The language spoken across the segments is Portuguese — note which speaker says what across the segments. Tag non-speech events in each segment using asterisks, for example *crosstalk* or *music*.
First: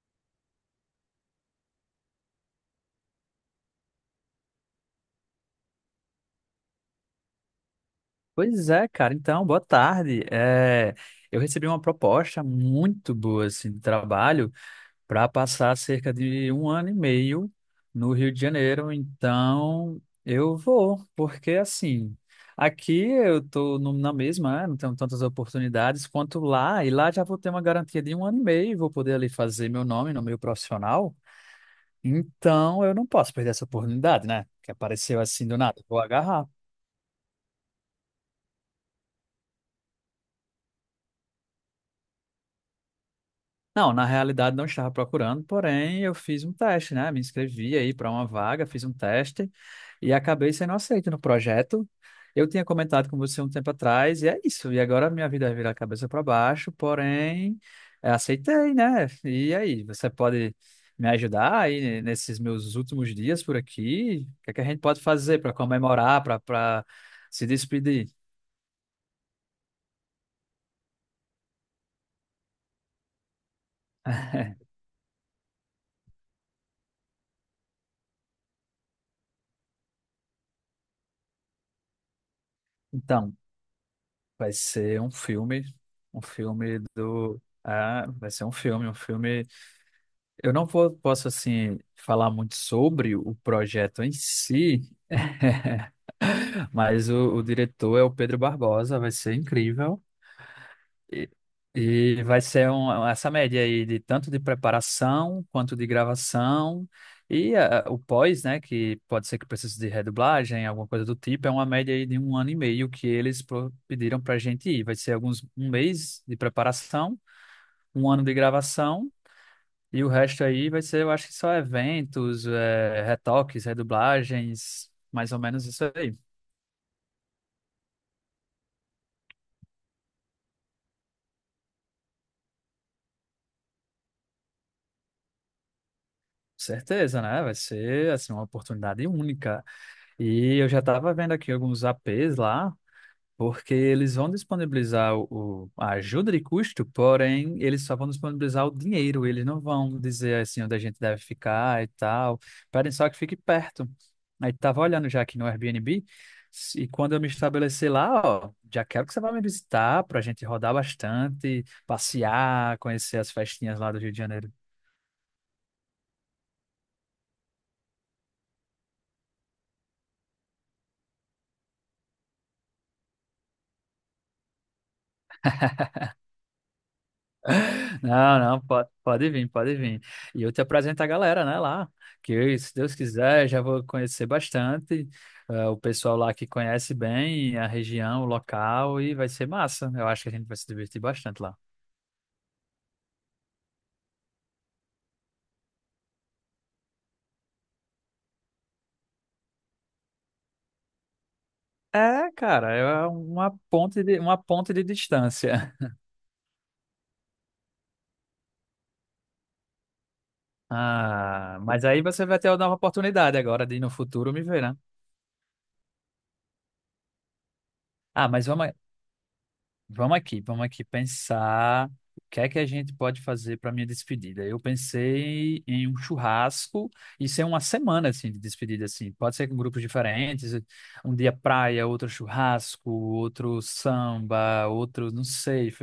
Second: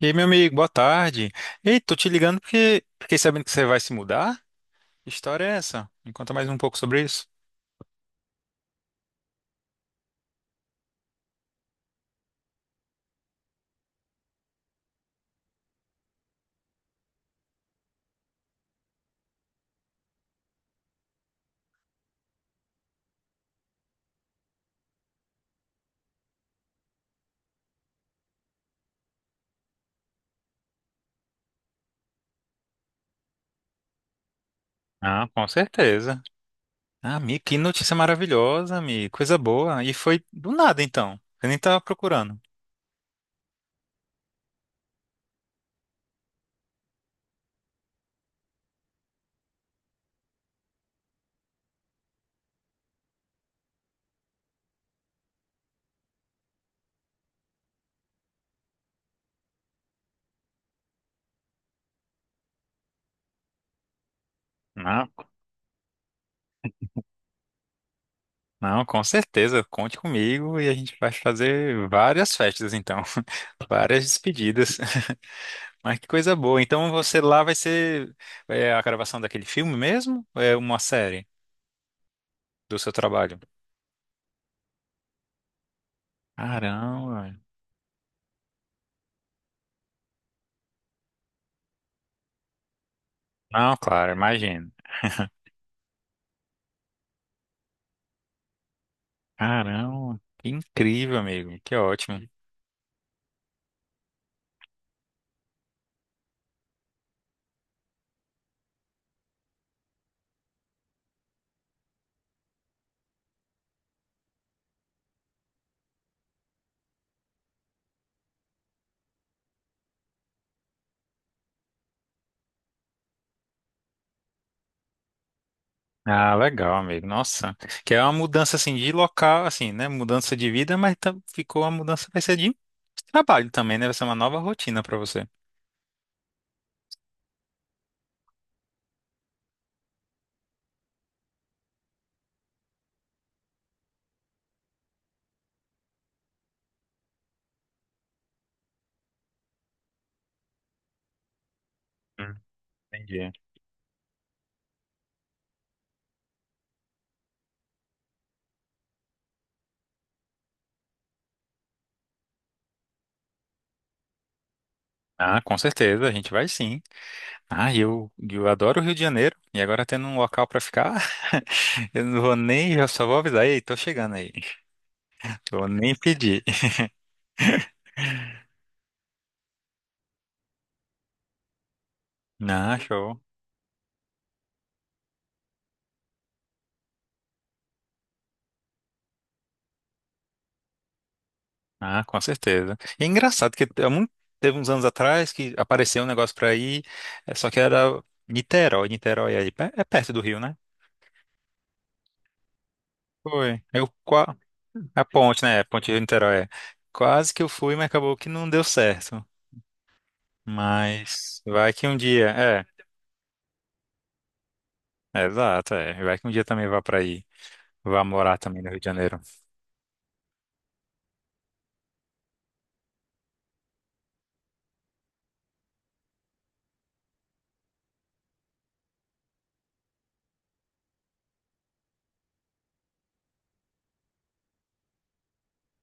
Speaker 1: E aí, meu amigo, boa tarde. Ei, tô te ligando porque fiquei sabendo que você vai se mudar. Que história é essa? Me conta mais um pouco sobre isso.
Speaker 2: Pois é, cara. Então, boa tarde. Eu recebi uma proposta muito boa assim, de trabalho para passar cerca de um ano e meio no Rio de Janeiro. Então, eu vou, porque assim, aqui eu estou na mesma, né, não tenho tantas oportunidades quanto lá, e lá já vou ter uma garantia de um ano e meio, vou poder ali fazer meu nome no meio profissional. Então, eu não posso perder essa oportunidade, né? Que apareceu
Speaker 1: Ah, com
Speaker 2: assim do nada. Vou
Speaker 1: certeza.
Speaker 2: agarrar.
Speaker 1: Ah, amigo, que notícia maravilhosa, amigo. Coisa boa. E foi do nada, então. Eu nem tava procurando.
Speaker 2: Não, na realidade não estava procurando, porém eu fiz um teste, né? Me inscrevi aí para uma vaga, fiz um teste e acabei sendo aceito no projeto. Eu tinha comentado com você um tempo atrás e é isso. E agora minha vida vira cabeça para baixo, porém aceitei, né? E aí, você pode me ajudar aí nesses meus últimos dias por aqui? O que é que a gente pode
Speaker 1: Não,
Speaker 2: fazer para comemorar, para se despedir?
Speaker 1: não, com certeza. Conte comigo e a gente vai fazer várias festas, então. *laughs* Várias
Speaker 2: *laughs*
Speaker 1: despedidas. *laughs* Mas que coisa boa. Então você lá vai ser a gravação daquele filme mesmo? Ou é uma série do seu
Speaker 2: Então.
Speaker 1: trabalho?
Speaker 2: Vai ser um filme,
Speaker 1: Caramba.
Speaker 2: um filme. Eu não vou, posso, assim, falar muito sobre o
Speaker 1: Não,
Speaker 2: projeto em
Speaker 1: claro, imagino.
Speaker 2: si, *laughs* mas o diretor é o Pedro Barbosa, vai ser incrível.
Speaker 1: Caramba, que incrível,
Speaker 2: E,
Speaker 1: amigo. Que ótimo.
Speaker 2: e vai ser um, essa média aí de tanto de preparação quanto de gravação e o pós, né, que pode ser que precise de redublagem, alguma coisa do tipo, é uma média aí de um ano e meio que eles pediram pra gente ir. Vai ser alguns um mês de preparação, um ano de gravação e o resto aí vai ser, eu acho que só eventos, retoques, redublagens, mais ou menos isso aí.
Speaker 1: Ah, legal, amigo. Nossa, que é uma mudança assim de local, assim, né? Mudança de vida, mas ficou uma mudança vai ser de trabalho também, né? Vai ser uma nova rotina pra você.
Speaker 2: Certeza, né? Vai ser assim uma oportunidade única. E eu já estava vendo aqui alguns APs lá, porque eles vão disponibilizar a ajuda de custo, porém, eles só vão disponibilizar o dinheiro, eles não vão dizer assim onde a gente deve ficar e tal.
Speaker 1: Hum.
Speaker 2: Pedem só que
Speaker 1: Entendi.
Speaker 2: fique perto. Aí tava olhando já aqui no Airbnb, e quando eu me estabelecer lá, ó, já quero que você vá me visitar para a gente rodar bastante, passear, conhecer as festinhas lá do Rio de Janeiro.
Speaker 1: Ah, com certeza, a gente vai sim. Ah, e eu adoro o Rio de Janeiro e agora tendo um local pra ficar, *laughs* eu não vou nem, eu só vou avisar, ei, tô chegando aí. *laughs* Vou nem pedir. *laughs*
Speaker 2: Não, não, pode vir, pode vir. E eu te apresento a galera, né, lá, que eu, se
Speaker 1: Ah,
Speaker 2: Deus
Speaker 1: show.
Speaker 2: quiser, já vou conhecer bastante, o pessoal lá que conhece bem a região, o local, e vai ser massa. Eu acho que a gente vai se divertir bastante lá.
Speaker 1: Ah, com certeza. E é engraçado que teve uns anos atrás que apareceu um negócio pra ir, é, só que era Niterói. Niterói é, é perto do Rio, né?
Speaker 2: É, cara, é
Speaker 1: Foi.
Speaker 2: uma ponte de
Speaker 1: A ponte, né? É a
Speaker 2: distância.
Speaker 1: ponte
Speaker 2: *laughs*
Speaker 1: de Niterói, é. Quase que eu fui, mas acabou que não deu certo. Mas
Speaker 2: Ah,
Speaker 1: vai
Speaker 2: mas
Speaker 1: que um
Speaker 2: aí você
Speaker 1: dia.
Speaker 2: vai ter uma
Speaker 1: É,
Speaker 2: nova oportunidade agora de no futuro me ver, né?
Speaker 1: é, exato. É. Vai que um dia também vá pra aí. Vá
Speaker 2: Ah,
Speaker 1: morar
Speaker 2: mas
Speaker 1: também no
Speaker 2: vamos.
Speaker 1: Rio de Janeiro.
Speaker 2: Vamos aqui pensar o que é que a gente pode fazer para minha despedida. Eu pensei em um churrasco, isso é uma semana assim de despedida assim. Pode ser com grupos diferentes, um dia praia, outro churrasco, outro samba, outro, não sei.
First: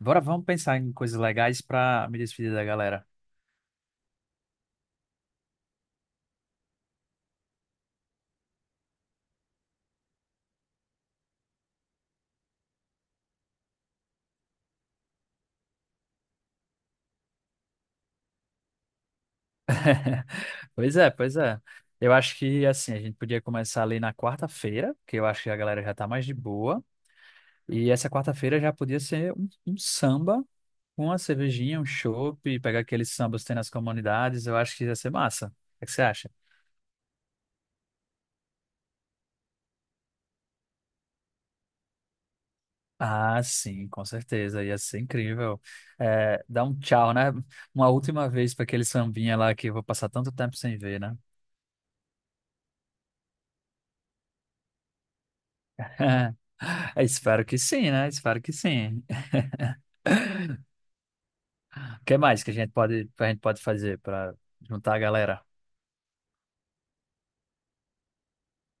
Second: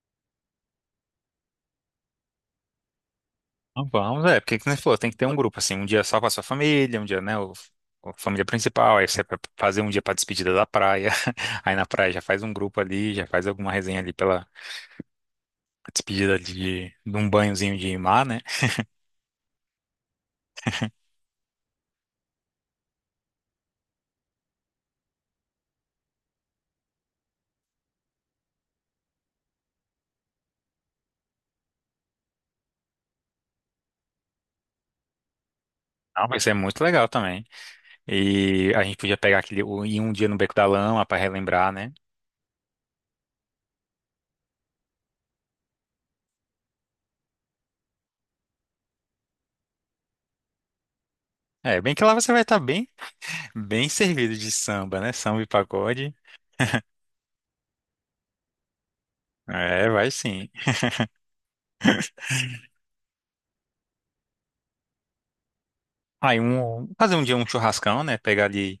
Speaker 2: Bora, vamos pensar em coisas legais para me despedir da galera.
Speaker 1: Não, vamos, é, porque que nem você falou, tem que ter um grupo, assim, um dia só com a sua família, um dia, né, o, a família principal, aí você vai fazer um dia pra despedida da praia, *laughs* aí na praia já faz um grupo ali, já faz alguma resenha ali pela despedida de um banhozinho de mar, né?
Speaker 2: *laughs* Pois é, pois é. Eu acho que assim, a gente podia começar ali na quarta-feira, que eu acho que a galera já tá mais de boa. E essa quarta-feira já podia ser um samba com uma cervejinha, um chopp, pegar aqueles sambas que tem nas comunidades, eu acho que ia ser massa. O que você
Speaker 1: Não,
Speaker 2: acha?
Speaker 1: vai ser muito legal também. E a gente podia pegar aquele, ir um dia no Beco da Lama pra relembrar, né?
Speaker 2: Ah, sim, com certeza, ia ser incrível. É, dar um tchau, né? Uma última vez para aquele sambinha lá que eu vou passar tanto tempo sem ver, né?
Speaker 1: É, bem que lá você vai estar bem, bem servido de samba, né? Samba e pagode.
Speaker 2: *laughs* Espero que sim, né? Espero que sim. *laughs*
Speaker 1: É, vai sim.
Speaker 2: O que mais que a gente pode fazer para juntar a galera?
Speaker 1: Aí um, fazer um dia um churrascão, né? Pegar ali.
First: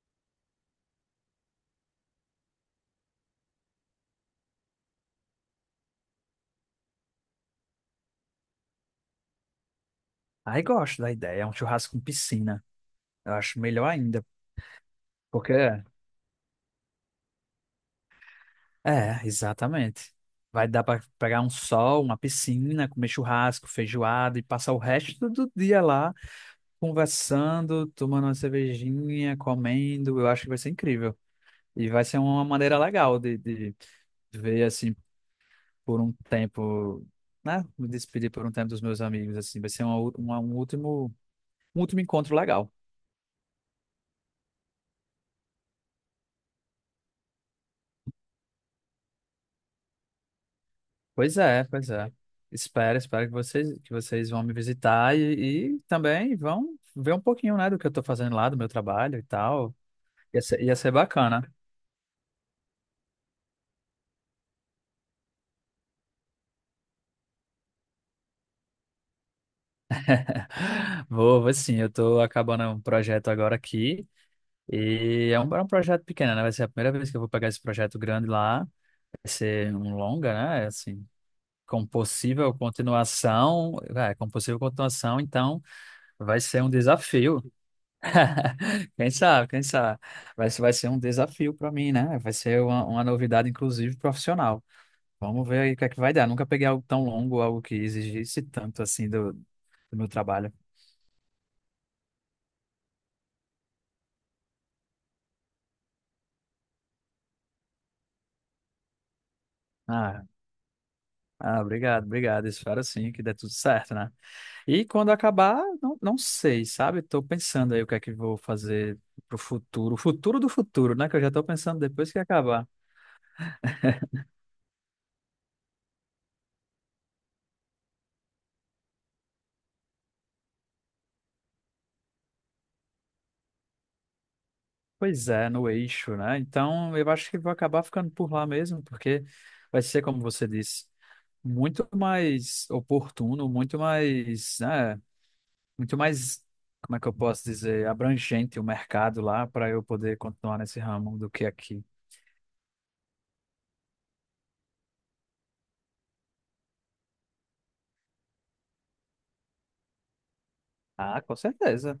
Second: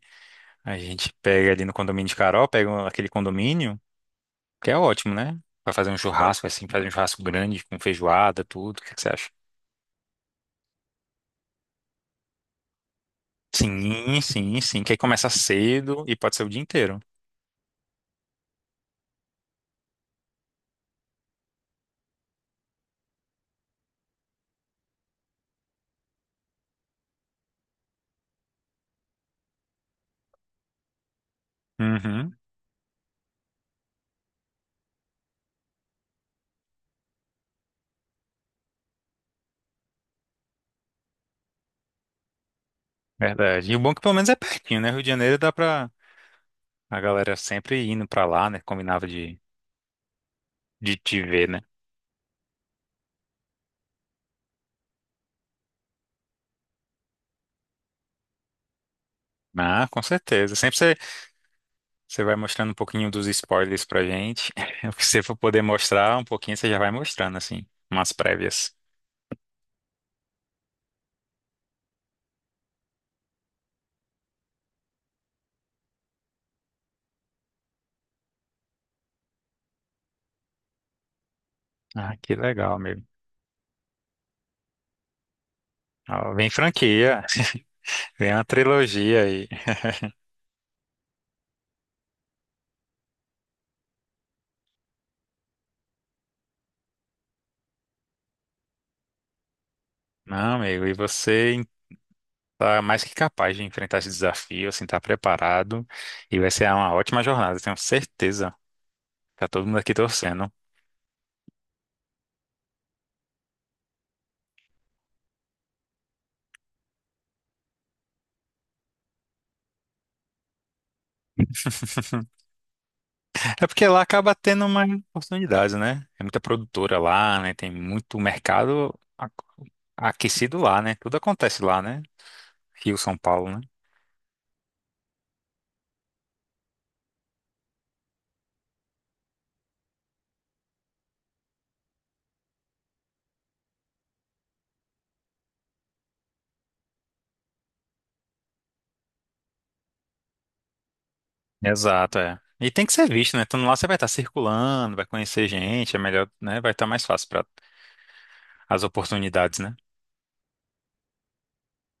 Speaker 1: A gente pega ali no condomínio de Carol, pega aquele condomínio, que é ótimo, né? Pra fazer um churrasco, assim, fazer um churrasco grande, com feijoada, tudo. O que que você acha?
Speaker 2: Aí gosto da ideia, é um churrasco com piscina. Eu acho melhor
Speaker 1: Sim,
Speaker 2: ainda.
Speaker 1: sim, sim. Que aí começa
Speaker 2: Porque
Speaker 1: cedo e pode ser o dia inteiro.
Speaker 2: É, exatamente. Vai dar para pegar um sol, uma piscina, comer churrasco, feijoada e passar o resto do dia lá conversando, tomando uma cervejinha, comendo. Eu acho que vai ser incrível. E vai ser
Speaker 1: Uhum,
Speaker 2: uma maneira legal de ver, assim, por um tempo, né? Me despedir por um tempo dos meus amigos, assim. Vai ser uma, u- uma- um último encontro legal.
Speaker 1: verdade. E o bom é que pelo menos é pertinho, né? Rio de Janeiro dá pra a galera sempre indo pra lá, né? Combinava de te
Speaker 2: Pois
Speaker 1: ver, né?
Speaker 2: é, pois é. Espero, espero que vocês vão me visitar e também vão ver um pouquinho, né, do que eu estou fazendo lá, do meu trabalho e tal.
Speaker 1: Ah, com certeza.
Speaker 2: Ia
Speaker 1: Sempre
Speaker 2: ser
Speaker 1: você,
Speaker 2: bacana.
Speaker 1: você vai mostrando um pouquinho dos spoilers pra gente. *laughs* O que você for poder mostrar um pouquinho, você já vai mostrando, assim, umas prévias.
Speaker 2: *laughs* Vou, vou sim, eu estou acabando um projeto agora aqui. E é é um projeto pequeno, né? Vai ser a primeira vez que eu vou pegar esse projeto grande lá. Vai ser um longa, né? Assim, com
Speaker 1: Ah, que
Speaker 2: possível
Speaker 1: legal, amigo.
Speaker 2: continuação. É, com possível continuação, então
Speaker 1: Ó,
Speaker 2: vai
Speaker 1: vem
Speaker 2: ser um
Speaker 1: franquia,
Speaker 2: desafio.
Speaker 1: *laughs* vem uma
Speaker 2: Quem
Speaker 1: trilogia aí.
Speaker 2: sabe, quem sabe.
Speaker 1: *laughs*
Speaker 2: Vai ser um desafio para mim, né? Vai ser uma novidade, inclusive, profissional. Vamos ver aí o que é que vai dar. Nunca peguei algo tão longo, algo que exigisse tanto assim do meu trabalho.
Speaker 1: Não, amigo, e você tá mais que capaz de enfrentar esse desafio, assim, tá preparado e vai ser uma ótima jornada, tenho certeza. Tá todo mundo aqui
Speaker 2: Ah,
Speaker 1: torcendo.
Speaker 2: ah, obrigado, obrigado. Espero sim que dê tudo certo, né? E quando acabar, não, não sei, sabe? Estou pensando aí o que é que vou fazer pro futuro, o futuro do futuro, né? Que eu já estou pensando depois que acabar.
Speaker 1: É porque lá acaba tendo mais oportunidades, né? É muita produtora lá, né? Tem muito mercado aquecido lá, né? Tudo acontece lá, né? Rio, São Paulo, né?
Speaker 2: Pois é, no eixo, né? Então, eu acho que vou acabar ficando por lá mesmo, porque vai ser, como você disse, muito mais oportuno, muito mais, né, muito mais, como é que eu posso dizer, abrangente o mercado lá para eu poder continuar nesse ramo do que aqui.
Speaker 1: Exato, é. E tem que ser visto, né? Então lá, você vai estar circulando, vai conhecer gente, é melhor, né? Vai estar mais fácil para as oportunidades, né?
Speaker 2: Ah, com certeza.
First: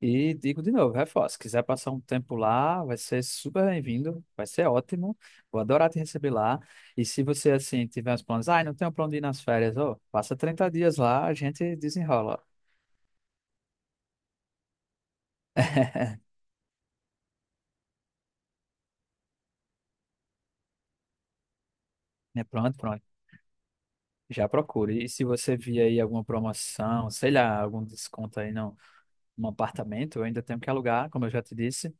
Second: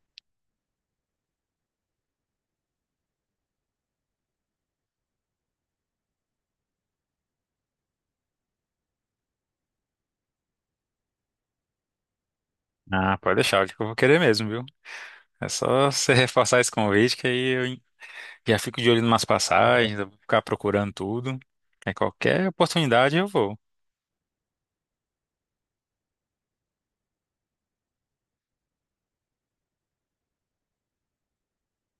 Speaker 2: E digo de novo, reforço, se quiser passar um tempo lá, vai ser super bem-vindo, vai ser ótimo, vou adorar te receber lá. E se você, assim, tiver uns planos, ah, não tenho plano de ir nas férias, ô, passa 30 dias lá, a gente desenrola.
Speaker 1: Ah, pode deixar, acho que eu vou querer mesmo, viu? É só você *laughs*
Speaker 2: *laughs*
Speaker 1: reforçar esse convite que já fico de olho em umas passagens, eu vou ficar procurando tudo. É
Speaker 2: Né?
Speaker 1: qualquer
Speaker 2: Pronto, pronto.
Speaker 1: oportunidade eu vou.
Speaker 2: Já procure. E se você vir aí alguma promoção, sei lá, algum desconto aí no, num apartamento, eu ainda tenho que alugar, como eu já te disse.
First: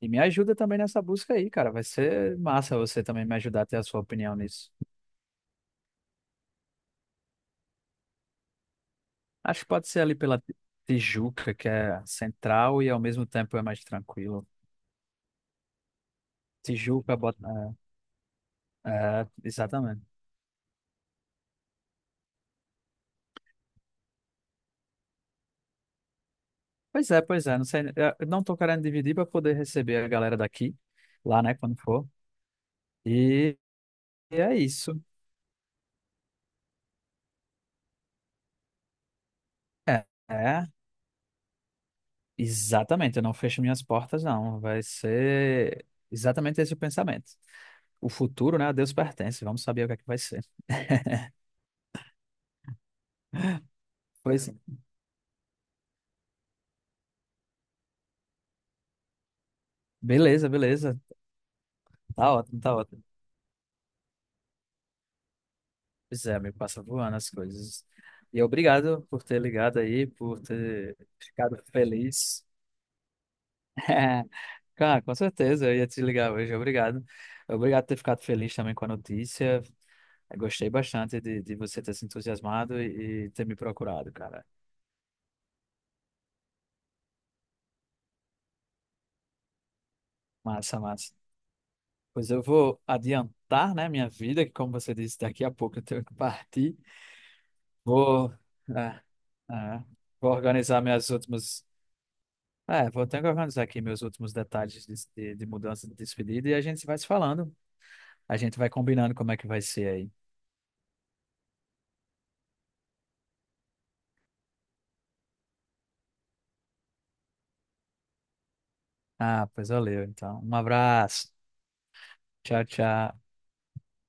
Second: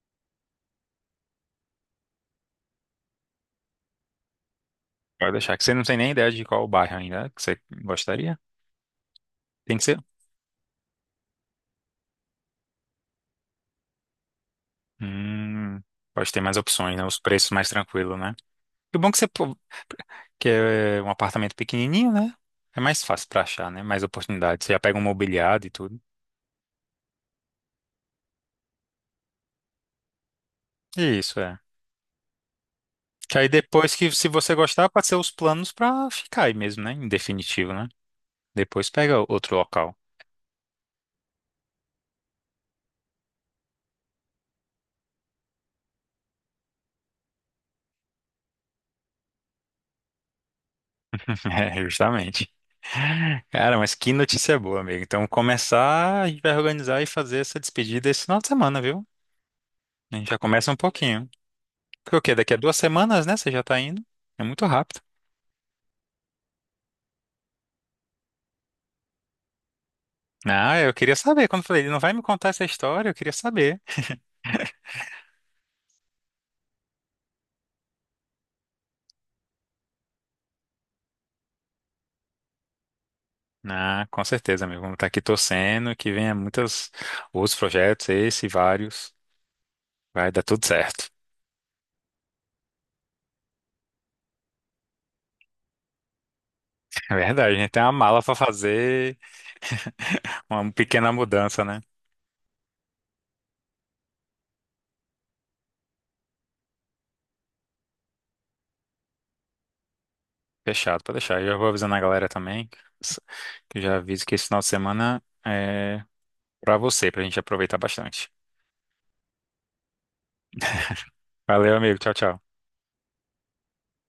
Speaker 2: E me ajuda também nessa busca aí, cara. Vai ser massa você também me ajudar a ter a sua opinião nisso.
Speaker 1: Pode deixar, que você não tem nem ideia de qual bairro ainda que você gostaria.
Speaker 2: Acho que
Speaker 1: Tem que
Speaker 2: pode
Speaker 1: ser.
Speaker 2: ser ali Tijuca, que é central e ao mesmo tempo é mais tranquilo.
Speaker 1: Hum, pode ter mais opções, né?
Speaker 2: Tijuca,
Speaker 1: Os preços mais
Speaker 2: bota...
Speaker 1: tranquilos, né?
Speaker 2: é,
Speaker 1: E o bom que
Speaker 2: é,
Speaker 1: você pô,
Speaker 2: exatamente.
Speaker 1: que é um apartamento pequenininho, né? É mais fácil pra achar, né? Mais oportunidades. Você já pega um mobiliado e tudo.
Speaker 2: Pois é, pois é. Não sei, eu não tô querendo dividir para poder receber a galera daqui,
Speaker 1: Isso,
Speaker 2: lá, né,
Speaker 1: é.
Speaker 2: quando for.
Speaker 1: Que aí
Speaker 2: E,
Speaker 1: depois que, se
Speaker 2: e
Speaker 1: você
Speaker 2: é
Speaker 1: gostar,
Speaker 2: isso.
Speaker 1: pode ser os planos pra ficar aí mesmo, né? Em definitivo, né? Depois pega outro local.
Speaker 2: É, é, exatamente. Eu não fecho minhas portas, não. Vai ser exatamente esse o pensamento. O futuro, né, a Deus pertence. Vamos saber o que é que vai ser. *laughs*
Speaker 1: *laughs* É, justamente. Cara, mas que
Speaker 2: Pois,
Speaker 1: notícia boa, amigo. Então, começar, a gente vai organizar e fazer essa despedida esse final de semana, viu? A gente já
Speaker 2: beleza,
Speaker 1: começa um
Speaker 2: beleza.
Speaker 1: pouquinho. Porque o
Speaker 2: Tá
Speaker 1: quê? Daqui a
Speaker 2: ótimo, tá
Speaker 1: duas
Speaker 2: ótimo.
Speaker 1: semanas, né? Você já tá indo. É muito rápido.
Speaker 2: Pois é, amigo, passa voando as coisas. E obrigado por ter ligado aí, por
Speaker 1: Ah, eu
Speaker 2: ter
Speaker 1: queria saber.
Speaker 2: ficado
Speaker 1: Quando eu falei, ele não vai me
Speaker 2: feliz.
Speaker 1: contar essa história, eu queria saber.
Speaker 2: *laughs* Cara, com certeza, eu ia te ligar hoje, obrigado. Obrigado por ter ficado feliz também com a notícia. Eu gostei bastante de você ter se entusiasmado e ter me
Speaker 1: Ah,
Speaker 2: procurado,
Speaker 1: com
Speaker 2: cara.
Speaker 1: certeza, amigo. Vamos estar aqui torcendo que venha muitos outros projetos, esse e vários. Vai dar tudo
Speaker 2: Massa,
Speaker 1: certo.
Speaker 2: massa. Pois eu vou adiantar, né, minha vida, que como você disse, daqui a pouco eu tenho que partir.
Speaker 1: É verdade, a gente tem uma mala
Speaker 2: Vou,
Speaker 1: pra
Speaker 2: é,
Speaker 1: fazer,
Speaker 2: é, vou
Speaker 1: *laughs* uma
Speaker 2: organizar minhas
Speaker 1: pequena mudança,
Speaker 2: últimas
Speaker 1: né?
Speaker 2: Ah, é, vou ter que organizar aqui meus últimos detalhes de mudança de despedida e a gente vai se falando. A gente vai combinando como é que vai ser aí.
Speaker 1: Fechado, pode deixar. Eu já vou avisando a galera também, que eu já aviso que esse final de semana é pra você, pra gente aproveitar bastante.
Speaker 2: Ah, pois valeu, então. Um abraço.
Speaker 1: Valeu, amigo. Tchau, tchau.
Speaker 2: Tchau, tchau.